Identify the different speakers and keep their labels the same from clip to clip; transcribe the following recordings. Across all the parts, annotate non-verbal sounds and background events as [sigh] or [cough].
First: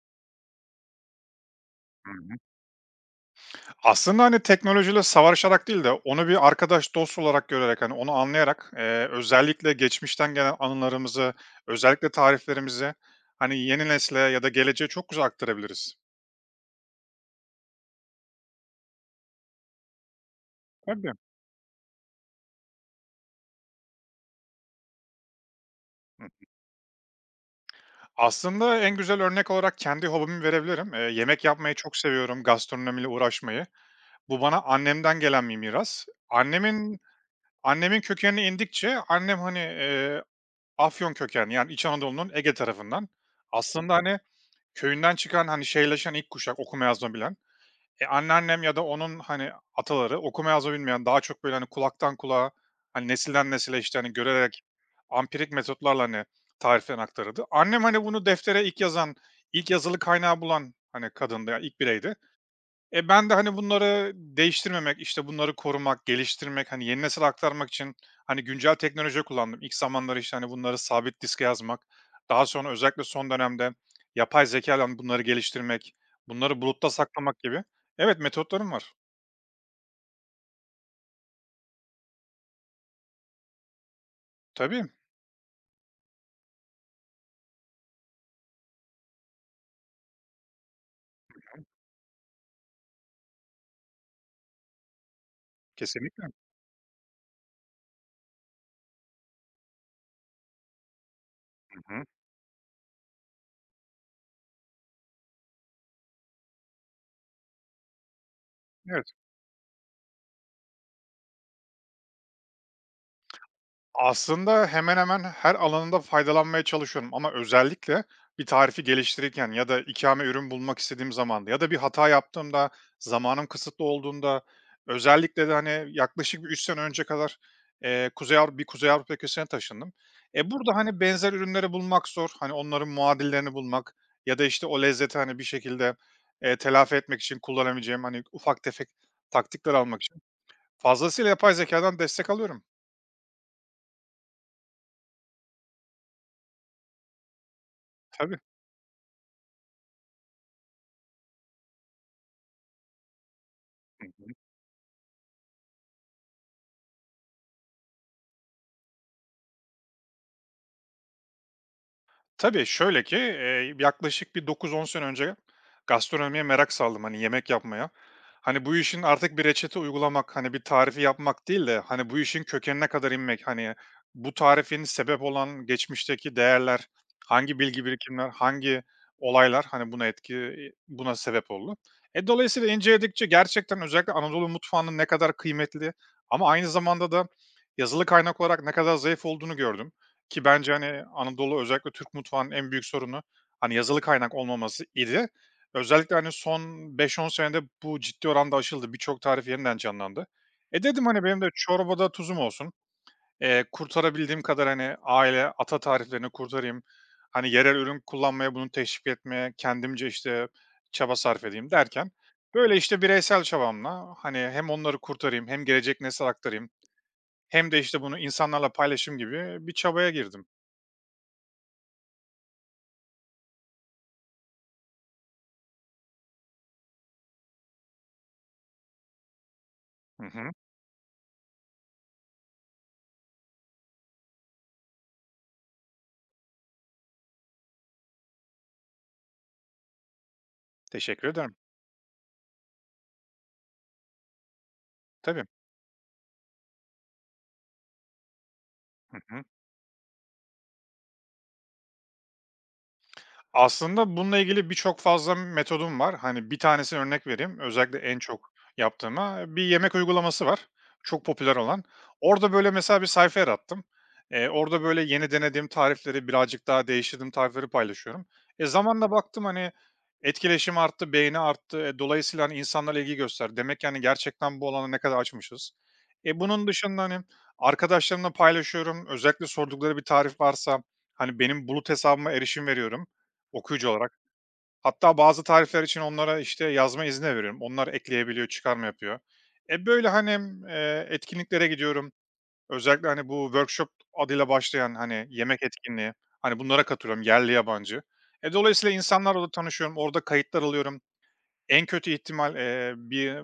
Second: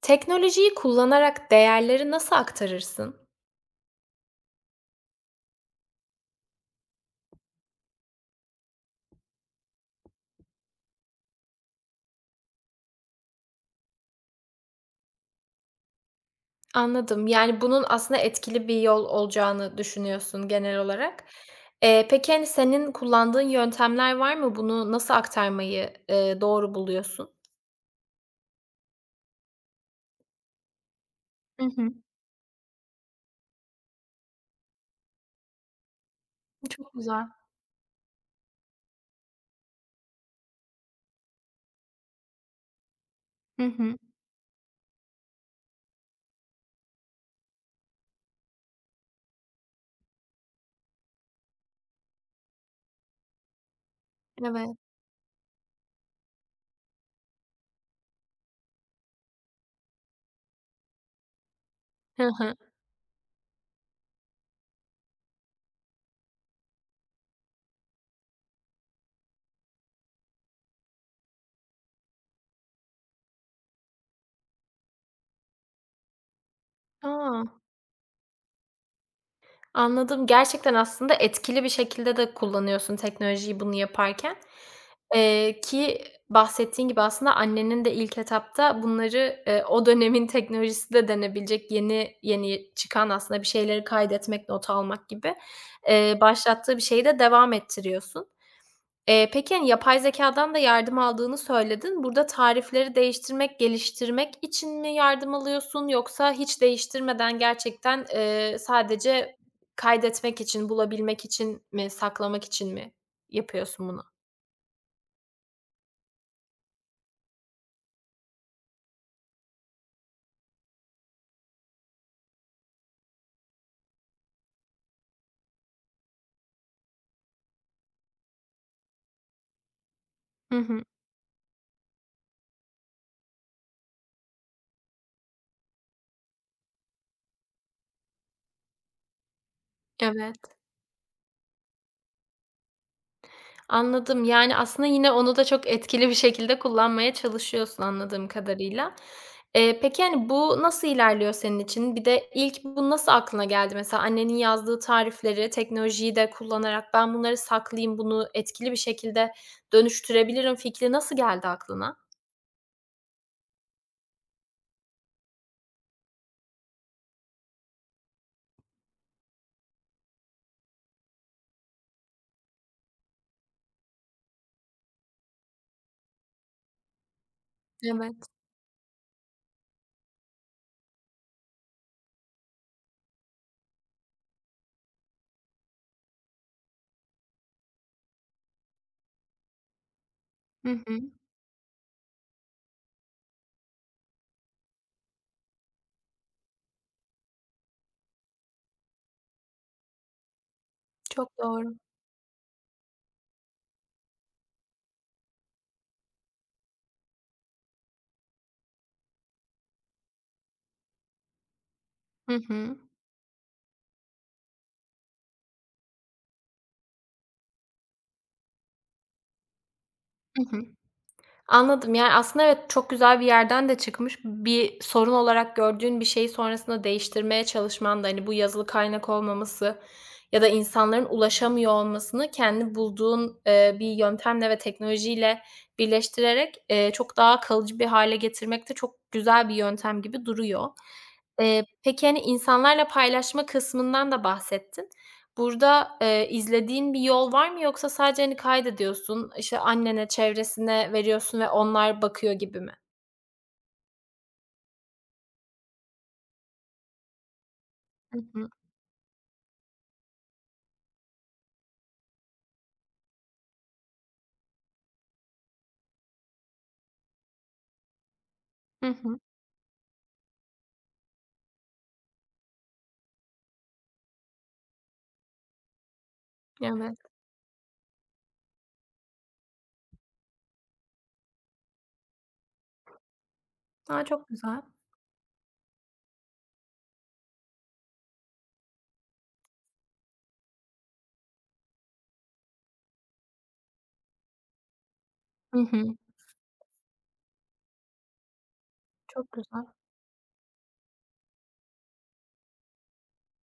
Speaker 1: Teknolojiyi kullanarak değerleri
Speaker 2: Hı
Speaker 1: nasıl
Speaker 2: hı.
Speaker 1: aktarırsın?
Speaker 2: Aslında, hani, teknolojiyle savaşarak değil de onu bir arkadaş, dost olarak görerek, hani, onu anlayarak, özellikle geçmişten gelen anılarımızı, özellikle tariflerimizi, hani, yeni nesle ya da geleceğe çok güzel aktarabiliriz.
Speaker 1: Anladım. Yani, bunun aslında etkili bir yol olacağını düşünüyorsun genel
Speaker 2: Tabii.
Speaker 1: olarak. Peki, hani, senin kullandığın yöntemler var mı? Bunu nasıl aktarmayı,
Speaker 2: Hı.
Speaker 1: doğru buluyorsun?
Speaker 2: Aslında en güzel örnek olarak kendi hobimi verebilirim. Yemek
Speaker 1: Hı
Speaker 2: yapmayı
Speaker 1: hı.
Speaker 2: çok seviyorum, gastronomiyle uğraşmayı. Bu bana annemden gelen bir miras.
Speaker 1: Çok
Speaker 2: Annemin
Speaker 1: güzel.
Speaker 2: annemin kökenine indikçe annem, hani, Afyon kökenli, yani, İç Anadolu'nun Ege tarafından.
Speaker 1: Hı
Speaker 2: Aslında,
Speaker 1: hı.
Speaker 2: hani, köyünden çıkan, hani, şehirleşen ilk kuşak okuma yazma bilen. E, anneannem ya da onun, hani, ataları okuma yazma bilmeyen, daha çok, böyle, hani, kulaktan kulağa, hani, nesilden nesile, işte, hani, görerek
Speaker 1: Evet.
Speaker 2: ampirik metotlarla, hani, tariflerini aktarırdı. Annem, hani, bunu deftere ilk yazan, ilk yazılı kaynağı bulan, hani, kadındı, ya, ilk bireydi.
Speaker 1: Hı hı.
Speaker 2: E, ben de, hani, bunları değiştirmemek, işte, bunları korumak, geliştirmek, hani, yeni nesile aktarmak için, hani, güncel teknolojiyi kullandım. İlk zamanları, işte, hani, bunları sabit diske yazmak, daha sonra özellikle son dönemde yapay zeka ile bunları geliştirmek, bunları bulutta saklamak
Speaker 1: A!
Speaker 2: gibi. Evet, metotlarım var.
Speaker 1: Anladım. Gerçekten aslında etkili bir şekilde de kullanıyorsun teknolojiyi bunu yaparken.
Speaker 2: Tabii,
Speaker 1: Ki bahsettiğin gibi aslında annenin de ilk etapta bunları, o dönemin teknolojisi de denebilecek yeni yeni çıkan aslında bir şeyleri kaydetmek, not almak gibi,
Speaker 2: kesinlikle.
Speaker 1: başlattığı bir şeyi de devam ettiriyorsun. Peki, hani, yapay zekâdan da yardım aldığını
Speaker 2: Hı
Speaker 1: söyledin. Burada tarifleri değiştirmek, geliştirmek için mi yardım alıyorsun yoksa hiç değiştirmeden gerçekten,
Speaker 2: hı.
Speaker 1: sadece kaydetmek için, bulabilmek için mi, saklamak için mi yapıyorsun bunu?
Speaker 2: Aslında hemen hemen her alanında faydalanmaya çalışıyorum ama özellikle bir tarifi geliştirirken ya da ikame ürün bulmak istediğim zamanda ya da bir hata yaptığımda, zamanım kısıtlı olduğunda özellikle de hani yaklaşık bir 3 sene önce kadar Kuzey Avrupa, bir Kuzey Avrupa ülkesine taşındım. E,
Speaker 1: Hı
Speaker 2: burada
Speaker 1: hı.
Speaker 2: hani benzer ürünleri bulmak zor. Hani onların muadillerini bulmak ya da işte o lezzeti hani bir şekilde telafi etmek için kullanabileceğim hani ufak tefek taktikler almak için.
Speaker 1: Evet.
Speaker 2: Fazlasıyla yapay zekadan destek alıyorum.
Speaker 1: Anladım. Yani, aslında yine onu da çok etkili bir şekilde kullanmaya çalışıyorsun anladığım
Speaker 2: Tabii.
Speaker 1: kadarıyla. Peki, hani, bu nasıl ilerliyor senin için? Bir de ilk bu nasıl aklına geldi? Mesela annenin yazdığı tarifleri, teknolojiyi de kullanarak ben bunları saklayayım, bunu etkili bir şekilde dönüştürebilirim fikri nasıl geldi aklına?
Speaker 2: Tabii, şöyle ki, yaklaşık bir 9-10 sene önce gastronomiye merak saldım, hani, yemek yapmaya. Hani, bu işin artık bir reçete uygulamak, hani, bir tarifi yapmak değil de, hani, bu işin kökenine kadar inmek, hani, bu tarifin sebep olan geçmişteki değerler, hangi bilgi
Speaker 1: Evet.
Speaker 2: birikimler, hangi olaylar, hani, buna sebep oldu. E, dolayısıyla inceledikçe gerçekten özellikle Anadolu mutfağının ne kadar kıymetli ama aynı zamanda da yazılı kaynak olarak ne kadar zayıf olduğunu gördüm. Ki
Speaker 1: Hı
Speaker 2: bence,
Speaker 1: hı.
Speaker 2: hani, Anadolu özellikle Türk mutfağının en büyük sorunu, hani, yazılı kaynak olmaması idi. Özellikle, hani, son 5-10 senede bu ciddi oranda aşıldı. Birçok tarif yeniden canlandı. E, dedim, hani,
Speaker 1: Çok
Speaker 2: benim de
Speaker 1: doğru.
Speaker 2: çorbada tuzum olsun. Kurtarabildiğim kadar, hani, aile, ata tariflerini kurtarayım. Hani, yerel ürün kullanmaya, bunu teşvik etmeye kendimce, işte, çaba sarf edeyim derken,
Speaker 1: Hı
Speaker 2: böyle,
Speaker 1: hı.
Speaker 2: işte, bireysel çabamla, hani, hem onları kurtarayım hem gelecek nesle aktarayım hem de, işte, bunu insanlarla paylaşım gibi bir çabaya
Speaker 1: Hı
Speaker 2: girdim.
Speaker 1: hı. Anladım. Yani, aslında evet, çok güzel bir yerden de çıkmış. Bir sorun olarak gördüğün bir şeyi sonrasında değiştirmeye çalışman da, hani, bu yazılı kaynak olmaması
Speaker 2: Hı
Speaker 1: ya da
Speaker 2: hı.
Speaker 1: insanların ulaşamıyor olmasını kendi bulduğun, bir yöntemle ve teknolojiyle birleştirerek, çok daha kalıcı bir hale getirmek de çok güzel bir yöntem gibi duruyor.
Speaker 2: Teşekkür ederim.
Speaker 1: Peki, hani, insanlarla paylaşma kısmından da bahsettin.
Speaker 2: Tabii.
Speaker 1: Burada, izlediğin bir yol var mı yoksa sadece, hani,
Speaker 2: Hı
Speaker 1: kaydediyorsun,
Speaker 2: hı.
Speaker 1: işte, annene, çevresine veriyorsun ve onlar bakıyor gibi mi?
Speaker 2: Aslında bununla ilgili birçok fazla metodum var. Hani bir tanesini örnek vereyim. Özellikle
Speaker 1: Hı
Speaker 2: en
Speaker 1: hı.
Speaker 2: çok yaptığıma bir yemek uygulaması var. Çok popüler olan. Orada böyle mesela bir sayfa yarattım. Orada böyle yeni denediğim tarifleri birazcık daha değiştirdiğim tarifleri paylaşıyorum. E,
Speaker 1: Hı
Speaker 2: zamanla
Speaker 1: hı.
Speaker 2: baktım hani etkileşim arttı, beğeni arttı. E, dolayısıyla hani insanlar ilgi göster. Demek yani gerçekten bu alana ne kadar açmışız. E, bunun
Speaker 1: Evet.
Speaker 2: dışında hani arkadaşlarımla paylaşıyorum. Özellikle sordukları bir tarif varsa hani benim bulut hesabıma erişim veriyorum. Okuyucu
Speaker 1: A,
Speaker 2: olarak.
Speaker 1: çok güzel.
Speaker 2: Hatta bazı tarifler için onlara, işte, yazma izni de veriyorum. Onlar ekleyebiliyor, çıkarma yapıyor. E, böyle, hani, etkinliklere gidiyorum. Özellikle, hani, bu workshop adıyla başlayan, hani,
Speaker 1: Hı
Speaker 2: yemek
Speaker 1: hı.
Speaker 2: etkinliği, hani, bunlara katılıyorum yerli yabancı. E, dolayısıyla
Speaker 1: Çok
Speaker 2: insanlarla da
Speaker 1: güzel.
Speaker 2: tanışıyorum. Orada kayıtlar alıyorum. En kötü ihtimal, bir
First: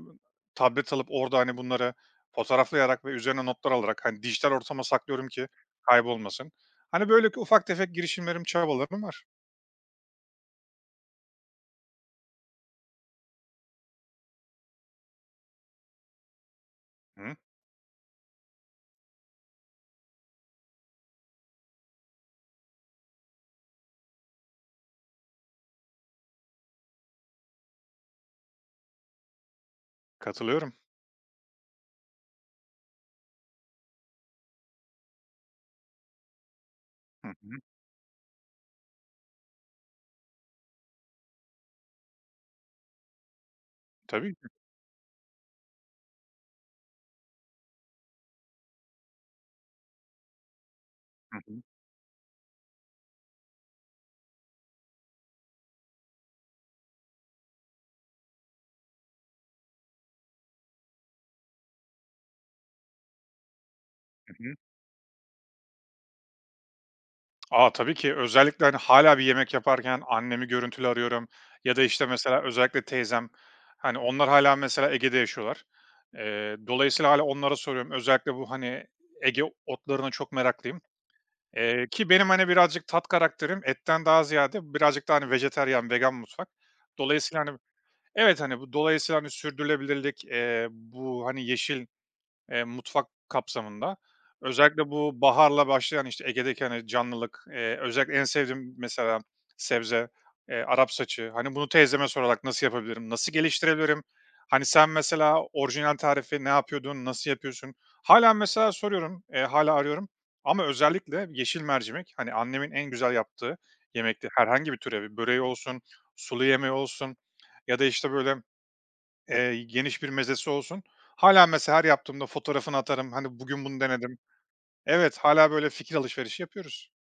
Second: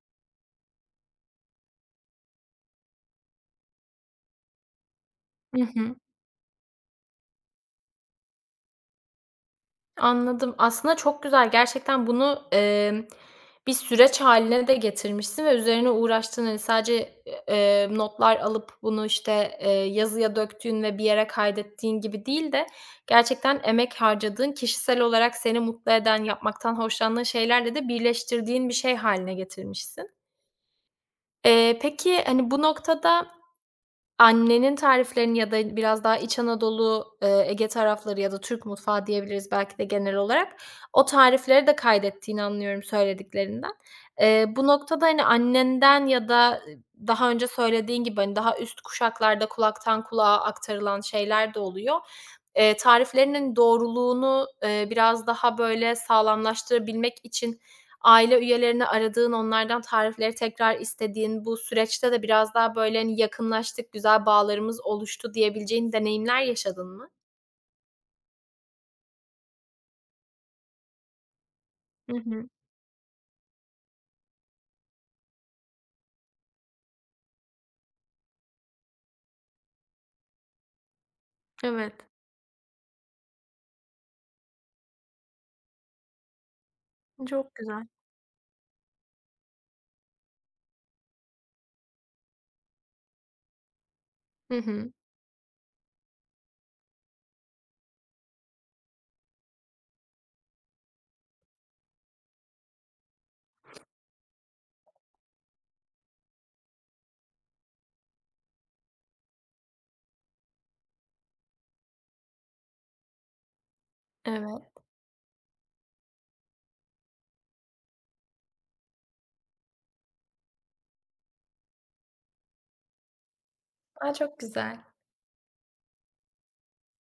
Speaker 2: tablet alıp orada, hani, bunları fotoğraflayarak ve üzerine notlar alarak, hani, dijital ortama saklıyorum ki
Speaker 1: Hı hı.
Speaker 2: kaybolmasın. Hani, böyle ufak tefek girişimlerim, çabalarım var.
Speaker 1: Anladım. Aslında çok güzel. Gerçekten bunu, bir süreç haline de getirmişsin ve üzerine uğraştığın, hani, sadece, e,
Speaker 2: Hı,
Speaker 1: eee, notlar alıp bunu, işte, yazıya döktüğün ve bir yere kaydettiğin gibi değil de gerçekten emek harcadığın, kişisel olarak seni mutlu eden, yapmaktan hoşlandığın şeylerle de birleştirdiğin bir şey haline getirmişsin.
Speaker 2: katılıyorum.
Speaker 1: Peki, hani, bu noktada annenin tariflerini ya da biraz daha İç Anadolu,
Speaker 2: Hı hı.
Speaker 1: Ege tarafları ya da Türk mutfağı diyebiliriz belki de genel olarak. O tarifleri de kaydettiğini anlıyorum söylediklerinden.
Speaker 2: Tabii ki.
Speaker 1: Bu noktada, hani, annenden ya da daha önce söylediğin gibi, hani, daha üst kuşaklarda kulaktan kulağa aktarılan
Speaker 2: Hı
Speaker 1: şeyler de
Speaker 2: hı.
Speaker 1: oluyor. Tariflerinin doğruluğunu, biraz daha böyle sağlamlaştırabilmek için aile üyelerini aradığın, onlardan tarifleri tekrar istediğin, bu süreçte de biraz daha, böyle, hani, yakınlaştık, güzel
Speaker 2: Hı hı.
Speaker 1: bağlarımız oluştu diyebileceğin deneyimler yaşadın mı?
Speaker 2: A, tabii ki. Özellikle, hani, hâlâ bir yemek yaparken annemi görüntülü arıyorum ya da, işte,
Speaker 1: Hı
Speaker 2: mesela
Speaker 1: hı.
Speaker 2: özellikle teyzem, hani, onlar hâlâ mesela Ege'de yaşıyorlar. Dolayısıyla hâlâ onlara soruyorum. Özellikle bu, hani, Ege otlarına çok meraklıyım. Eee,
Speaker 1: Evet.
Speaker 2: ki benim, hani, birazcık tat karakterim etten daha ziyade birazcık daha, hani, vejetaryen, vegan mutfak. Dolayısıyla,
Speaker 1: Çok
Speaker 2: hani.
Speaker 1: güzel.
Speaker 2: Evet, hani, bu dolayısıyla, hani, sürdürülebilirlik, bu, hani, yeşil mutfak kapsamında.
Speaker 1: Hı
Speaker 2: Özellikle
Speaker 1: hı.
Speaker 2: bu baharla başlayan, işte, Ege'deki, hani, canlılık, özellikle en sevdiğim mesela sebze, Arap saçı. Hani, bunu teyzeme sorarak nasıl yapabilirim, nasıl geliştirebilirim? Hani, sen mesela orijinal tarifi ne yapıyordun, nasıl yapıyorsun? Hâlâ mesela soruyorum, hâlâ arıyorum ama özellikle yeşil mercimek, hani, annemin en güzel yaptığı yemekti. Herhangi bir
Speaker 1: Evet.
Speaker 2: türevi, böreği olsun, sulu yemeği olsun ya da, işte, böyle geniş bir mezesi olsun. Hâlâ mesela her yaptığımda fotoğrafını atarım. Hani, bugün bunu
Speaker 1: A,
Speaker 2: denedim.
Speaker 1: çok güzel.
Speaker 2: Evet, hâlâ böyle fikir alışverişi yapıyoruz.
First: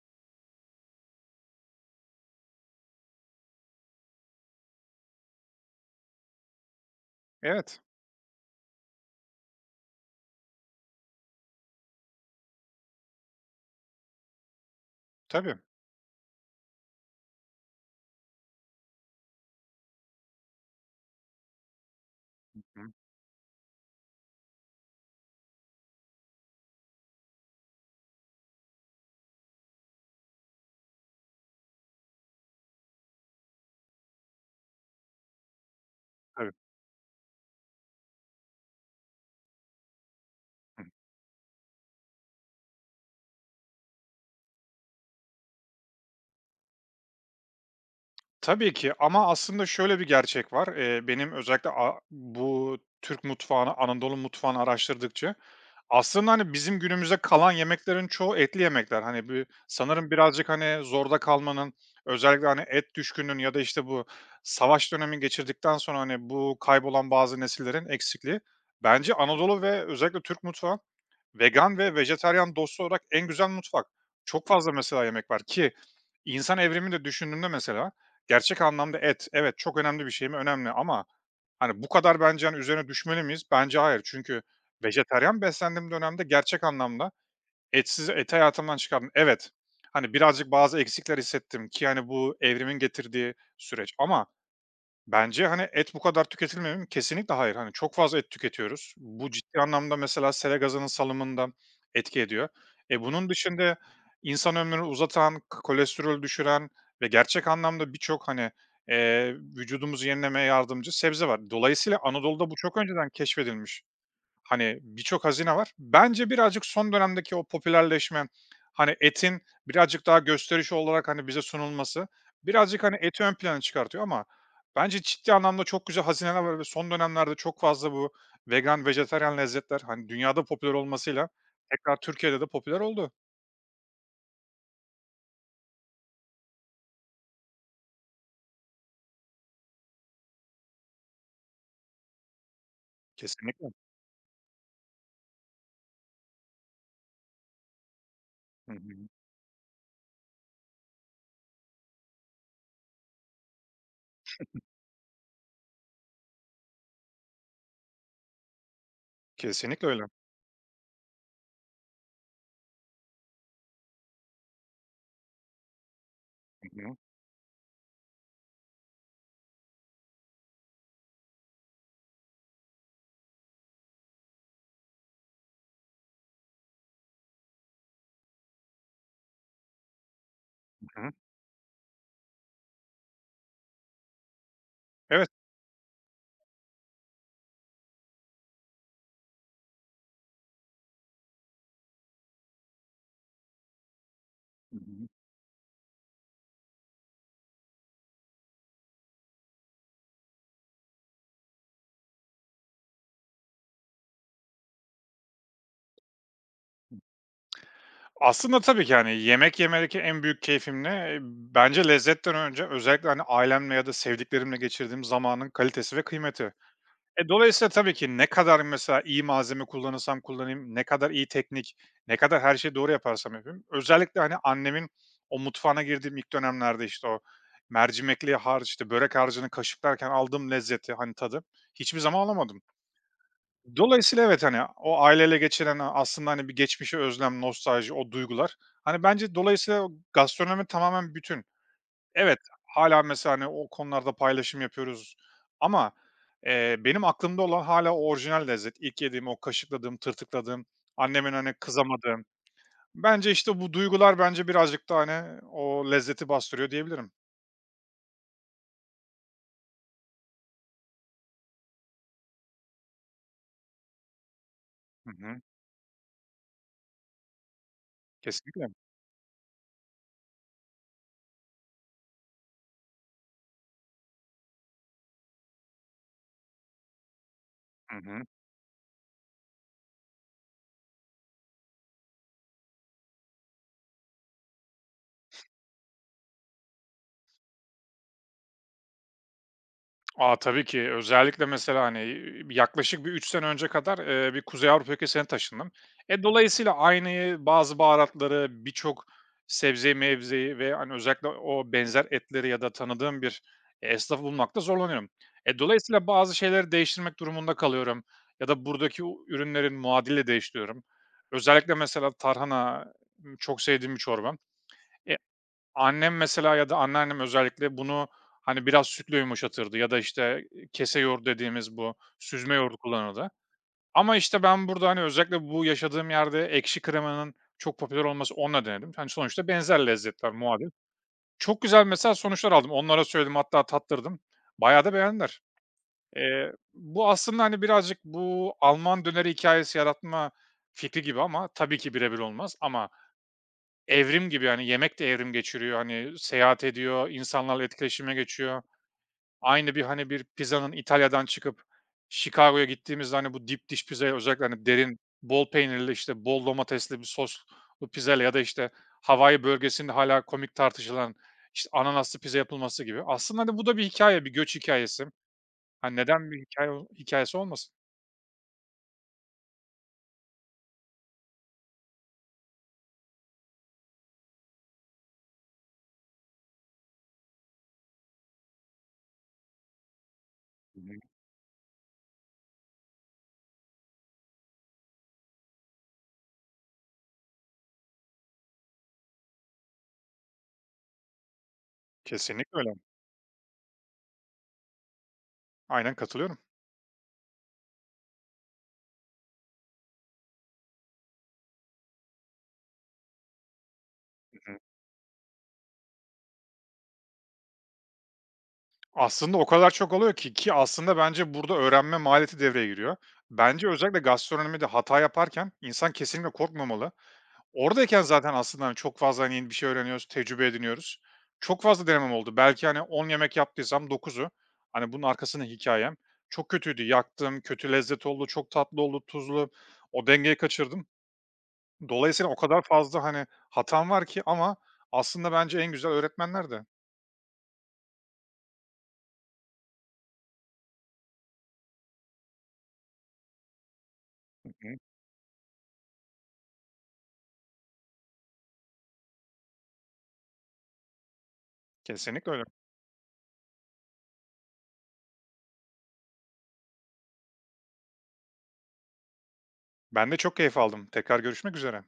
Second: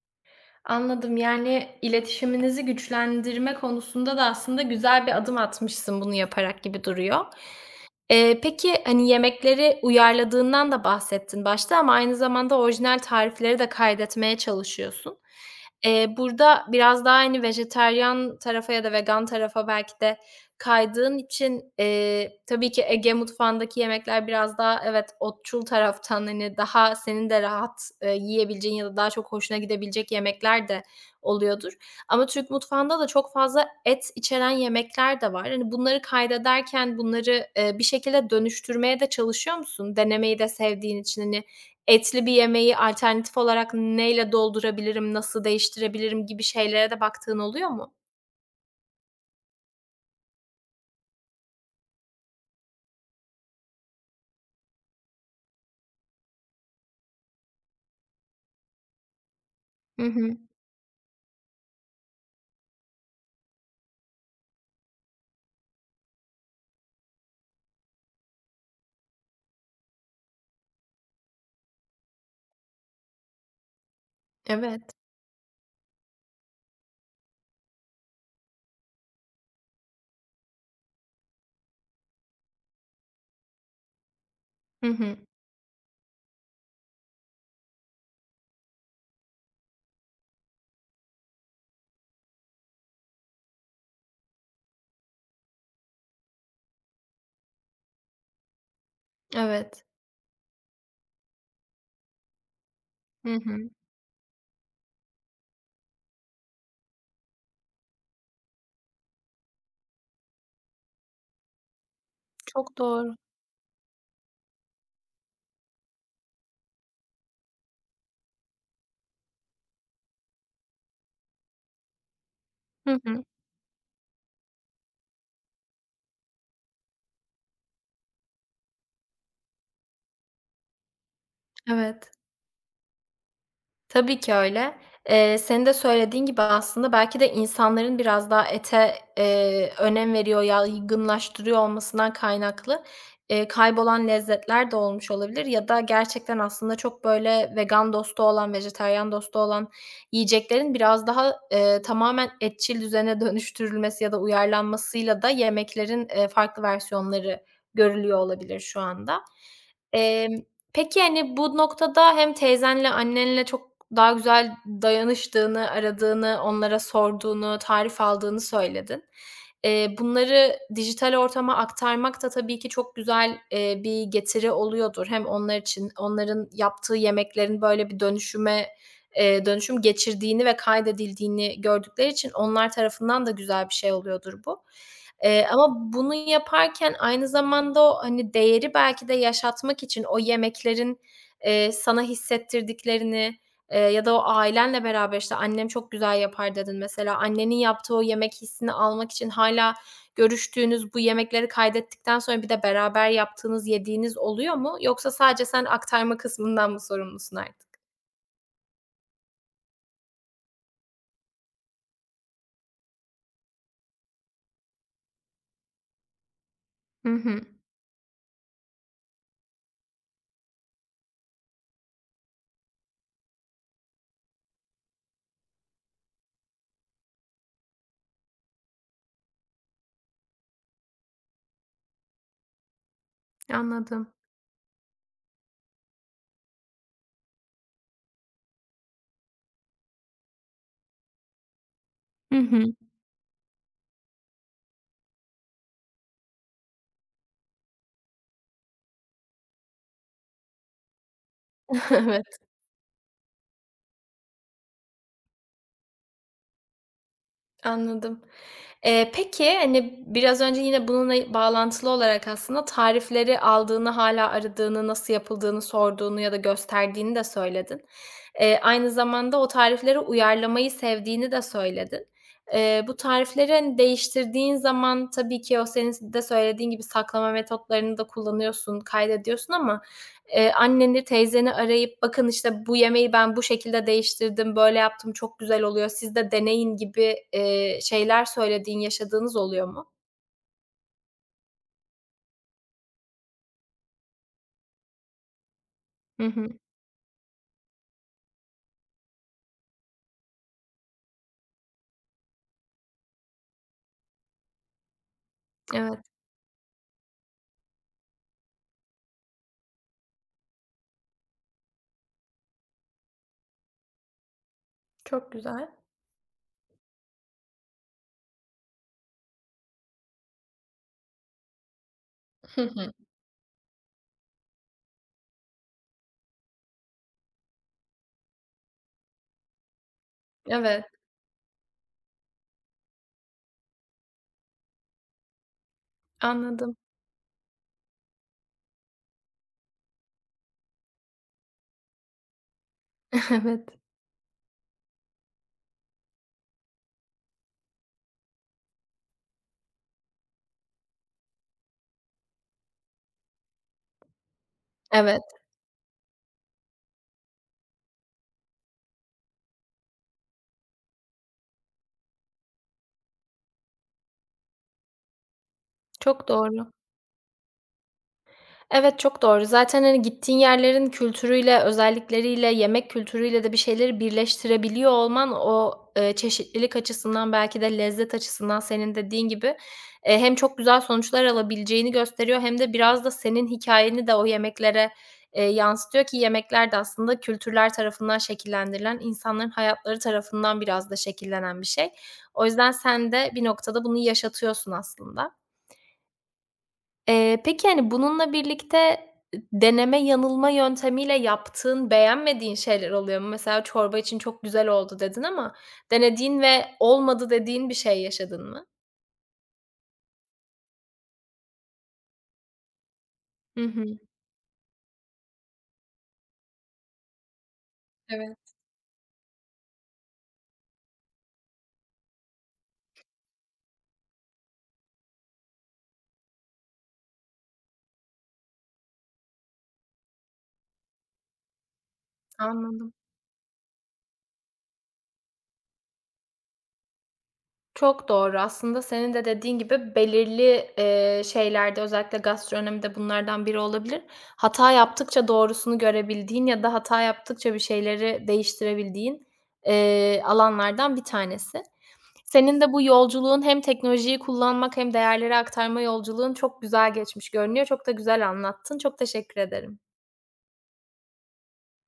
Speaker 1: Anladım. Yani, iletişiminizi güçlendirme konusunda da aslında güzel bir adım atmışsın bunu yaparak gibi duruyor.
Speaker 2: Evet,
Speaker 1: Peki, hani, yemekleri uyarladığından da bahsettin başta ama aynı zamanda orijinal tarifleri de kaydetmeye çalışıyorsun.
Speaker 2: tabii.
Speaker 1: Burada biraz daha, hani, vejetaryen tarafa ya da vegan tarafa belki de kaydığın için,
Speaker 2: Hı
Speaker 1: tabii ki
Speaker 2: hı.
Speaker 1: Ege mutfağındaki yemekler biraz daha evet, otçul taraftan, hani, daha senin de rahat, yiyebileceğin ya da daha çok hoşuna gidebilecek yemekler de oluyordur. Ama Türk mutfağında da çok fazla et içeren yemekler de var. Hani, bunları
Speaker 2: Tabii.
Speaker 1: kaydederken bunları, bir şekilde dönüştürmeye de çalışıyor musun? Denemeyi de sevdiğin için, hani, etli bir yemeği alternatif olarak neyle doldurabilirim, nasıl değiştirebilirim gibi şeylere de baktığın oluyor mu?
Speaker 2: Tabii ki ama aslında şöyle bir gerçek var. Benim özellikle bu Türk mutfağını, Anadolu mutfağını araştırdıkça aslında, hani, bizim günümüzde kalan yemeklerin çoğu etli yemekler. Hani, bir
Speaker 1: Hı
Speaker 2: sanırım
Speaker 1: hı.
Speaker 2: birazcık, hani, zorda kalmanın, özellikle, hani, et düşkünün ya da, işte, bu savaş dönemi geçirdikten sonra, hani, bu kaybolan bazı nesillerin eksikliği bence Anadolu ve özellikle Türk mutfağı vegan ve vejetaryen dostu olarak en güzel mutfak. Çok fazla
Speaker 1: Evet.
Speaker 2: mesela yemek var ki insan evrimi de düşündüğünde mesela gerçek anlamda et, evet, çok önemli bir şey mi? Önemli ama, hani, bu kadar bence, hani, üzerine düşmeli miyiz? Bence hayır. Çünkü
Speaker 1: Hı hı.
Speaker 2: vejetaryen beslendiğim dönemde gerçek anlamda etsiz et hayatımdan çıkardım. Evet, hani, birazcık bazı eksikler hissettim ki, hani, bu evrimin getirdiği süreç ama bence, hani, et bu kadar tüketilmemeli mi? Kesinlikle hayır. Hani, çok fazla et tüketiyoruz. Bu ciddi
Speaker 1: Evet.
Speaker 2: anlamda mesela sera gazının salımında etki ediyor. E, bunun
Speaker 1: Hı hı.
Speaker 2: dışında insan ömrünü uzatan, kolesterolü düşüren ve gerçek anlamda birçok, hani, vücudumuzu yenilemeye yardımcı sebze var. Dolayısıyla Anadolu'da bu çok
Speaker 1: Çok
Speaker 2: önceden
Speaker 1: doğru.
Speaker 2: keşfedilmiş. Hani, birçok hazine var. Bence birazcık son dönemdeki o popülerleşme, hani, etin birazcık daha gösterişi olarak, hani, bize sunulması birazcık, hani,
Speaker 1: Hı
Speaker 2: eti
Speaker 1: hı.
Speaker 2: ön plana çıkartıyor ama bence ciddi anlamda çok güzel hazineler var ve son dönemlerde çok fazla bu vegan, vejetaryen lezzetler, hani, dünyada popüler olmasıyla tekrar
Speaker 1: Evet.
Speaker 2: Türkiye'de de popüler oldu.
Speaker 1: Tabii ki öyle. Senin de söylediğin gibi aslında belki de insanların biraz daha ete, önem veriyor, yaygınlaştırıyor olmasından kaynaklı,
Speaker 2: Kesinlikle.
Speaker 1: kaybolan lezzetler de olmuş olabilir ya da gerçekten aslında çok böyle vegan dostu olan,
Speaker 2: Hı hı.
Speaker 1: vejetaryen dostu olan yiyeceklerin biraz daha, tamamen etçil düzene [laughs] dönüştürülmesi ya da uyarlanmasıyla da yemeklerin, farklı versiyonları görülüyor olabilir şu anda.
Speaker 2: Kesinlikle öyle. Hı
Speaker 1: Emm Peki, hani, bu noktada hem teyzenle, annenle çok daha güzel dayanıştığını, aradığını, onlara
Speaker 2: hı.
Speaker 1: sorduğunu, tarif aldığını söyledin. Bunları dijital ortama aktarmak da tabii ki çok güzel, bir getiri oluyordur. Hem onlar için, onların yaptığı yemeklerin böyle bir dönüşüme, dönüşüm geçirdiğini ve
Speaker 2: Hı hı.
Speaker 1: kaydedildiğini gördükleri için onlar tarafından da güzel bir şey oluyordur bu.
Speaker 2: Evet.
Speaker 1: Ama bunu yaparken aynı zamanda o, hani, değeri belki de yaşatmak için o yemeklerin, sana hissettirdiklerini, ya da o
Speaker 2: Hı
Speaker 1: ailenle
Speaker 2: hı.
Speaker 1: beraber, işte, "Annem çok güzel yapar." dedin mesela. Annenin yaptığı o yemek hissini almak için hâlâ görüştüğünüz, bu yemekleri kaydettikten sonra bir de beraber yaptığınız, yediğiniz oluyor mu? Yoksa sadece sen aktarma kısmından mı sorumlusun artık?
Speaker 2: Aslında tabii ki, yani yemek yemedeki en büyük keyfim ne? E, Bence lezzetten önce özellikle, hani, ailemle ya da sevdiklerimle geçirdiğim zamanın kalitesi ve kıymeti.
Speaker 1: Hı
Speaker 2: E,
Speaker 1: hı,
Speaker 2: dolayısıyla tabii ki ne kadar mesela iyi malzeme kullanırsam kullanayım, ne kadar iyi teknik, ne kadar her şeyi doğru yaparsam yapayım. Özellikle, hani, annemin o mutfağına girdiğim ilk dönemlerde, işte, o mercimekli harç, işte, börek harcını kaşıklarken aldığım lezzeti, hani, tadı hiçbir zaman alamadım.
Speaker 1: anladım.
Speaker 2: Dolayısıyla evet, hani, o aileyle geçiren aslında, hani, bir geçmişe özlem, nostalji, o duygular. Hani, bence dolayısıyla gastronomi tamamen bütün.
Speaker 1: Hı
Speaker 2: Evet,
Speaker 1: hı.
Speaker 2: hala mesela, hani, o konularda paylaşım yapıyoruz ama, benim aklımda olan hala o orijinal lezzet. İlk yediğim, o kaşıkladığım, tırtıkladığım, annemin, hani,
Speaker 1: [laughs]
Speaker 2: kızamadığım.
Speaker 1: Evet.
Speaker 2: Bence, işte, bu duygular bence birazcık da, hani, o lezzeti bastırıyor diyebilirim.
Speaker 1: Anladım. Peki, hani, biraz önce yine bununla bağlantılı olarak aslında tarifleri aldığını, hâlâ aradığını,
Speaker 2: Hı
Speaker 1: nasıl
Speaker 2: hı.
Speaker 1: yapıldığını sorduğunu ya da gösterdiğini de söyledin.
Speaker 2: Kesinlikle.
Speaker 1: Aynı zamanda o tarifleri uyarlamayı sevdiğini de söyledin. Bu tarifleri, hani, değiştirdiğin zaman tabii ki o senin s de söylediğin gibi saklama
Speaker 2: Hı
Speaker 1: metotlarını da
Speaker 2: hı.
Speaker 1: kullanıyorsun, kaydediyorsun ama anneni, teyzeni arayıp bakın, işte, bu yemeği ben bu şekilde değiştirdim, böyle yaptım, çok güzel oluyor, siz de deneyin gibi, şeyler söylediğin, yaşadığınız oluyor mu?
Speaker 2: Aa tabii ki. Özellikle mesela, hani, yaklaşık bir 3 sene önce kadar, bir Kuzey Avrupa ülkesine taşındım. E,
Speaker 1: Hı hı.
Speaker 2: dolayısıyla aynı bazı baharatları, birçok sebzeyi, mevzeyi ve, hani, özellikle o benzer etleri ya da tanıdığım bir esnafı bulmakta zorlanıyorum. E,
Speaker 1: Evet,
Speaker 2: dolayısıyla bazı şeyleri değiştirmek durumunda kalıyorum ya da buradaki ürünlerin muadili değiştiriyorum. Özellikle mesela tarhana, çok sevdiğim bir çorba. E,
Speaker 1: çok güzel.
Speaker 2: Annem mesela ya da anneannem özellikle bunu, hani, biraz sütle yumuşatırdı ya da, işte, kese yoğurdu dediğimiz bu süzme
Speaker 1: Hı
Speaker 2: yoğurdu
Speaker 1: hı.
Speaker 2: kullanırdı. Ama, işte, ben burada, hani, özellikle bu yaşadığım yerde ekşi kremanın çok popüler olması onunla denedim. Hani, sonuçta benzer lezzetler muadil.
Speaker 1: Evet,
Speaker 2: Çok güzel mesela sonuçlar aldım. Onlara söyledim hatta tattırdım. Bayağı da beğendiler. Eee,
Speaker 1: anladım.
Speaker 2: bu aslında, hani, birazcık bu Alman döneri hikayesi yaratma fikri gibi ama tabii ki birebir olmaz ama
Speaker 1: [laughs] Evet,
Speaker 2: evrim gibi, yani yemek de evrim geçiriyor, hani, seyahat ediyor, insanlarla etkileşime geçiyor. Aynı bir, hani, bir pizzanın İtalya'dan çıkıp Chicago'ya gittiğimizde, hani, bu dip dish pizzaya özellikle, hani, derin,
Speaker 1: evet.
Speaker 2: bol peynirli, işte, bol domatesli bir soslu pizzayla ya da, işte, Hawaii bölgesinde hala komik tartışılan, işte, ananaslı pizza yapılması gibi. Aslında, hani, bu da bir göç hikayesi. Hani,
Speaker 1: Çok
Speaker 2: neden bir hikaye
Speaker 1: doğru.
Speaker 2: hikayesi olmasın?
Speaker 1: Evet, çok doğru. Zaten, hani, gittiğin yerlerin kültürüyle, özellikleriyle, yemek kültürüyle de bir şeyleri birleştirebiliyor olman o, çeşitlilik açısından belki de lezzet açısından senin dediğin gibi, hem çok güzel
Speaker 2: Hı hı.
Speaker 1: sonuçlar alabileceğini gösteriyor hem de biraz da senin hikayeni de o yemeklere, yansıtıyor ki yemekler de aslında kültürler tarafından şekillendirilen, insanların hayatları tarafından biraz da şekillenen bir şey. O
Speaker 2: Kesinlikle
Speaker 1: yüzden
Speaker 2: öyle.
Speaker 1: sen de bir noktada bunu yaşatıyorsun aslında.
Speaker 2: Aynen katılıyorum.
Speaker 1: Peki, hani, bununla birlikte, deneme yanılma yöntemiyle yaptığın, beğenmediğin şeyler oluyor mu? Mesela çorba için çok güzel oldu dedin ama denediğin ve olmadı dediğin bir şey yaşadın mı?
Speaker 2: Aslında o kadar çok oluyor ki aslında bence burada öğrenme maliyeti devreye giriyor.
Speaker 1: Hı
Speaker 2: Bence
Speaker 1: hı.
Speaker 2: özellikle gastronomide hata yaparken insan kesinlikle korkmamalı. Oradayken zaten
Speaker 1: Evet.
Speaker 2: aslında, hani, çok fazla, hani, yeni bir şey öğreniyoruz, tecrübe ediniyoruz. Çok fazla denemem oldu. Belki, hani, 10 yemek yaptıysam 9'u, hani, bunun arkasında hikayem çok kötüydü, yaktım, kötü lezzet oldu, çok tatlı oldu, tuzlu. O dengeyi kaçırdım. Dolayısıyla o kadar
Speaker 1: Anladım.
Speaker 2: fazla, hani, hatam var ki ama aslında bence en güzel öğretmenlerdi. Hı
Speaker 1: Çok doğru. Aslında senin de dediğin gibi belirli, şeylerde özellikle gastronomide bunlardan biri olabilir. Hata
Speaker 2: hı.
Speaker 1: yaptıkça doğrusunu görebildiğin ya da hata yaptıkça bir şeyleri değiştirebildiğin, alanlardan bir tanesi.
Speaker 2: Kesinlikle öyle.
Speaker 1: Senin de bu yolculuğun hem teknolojiyi kullanmak hem değerleri aktarma yolculuğun çok güzel geçmiş görünüyor. Çok da güzel anlattın. Çok teşekkür ederim.
Speaker 2: Ben de çok keyif aldım. Tekrar görüşmek üzere.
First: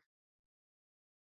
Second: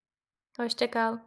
Speaker 1: Hoşça kal.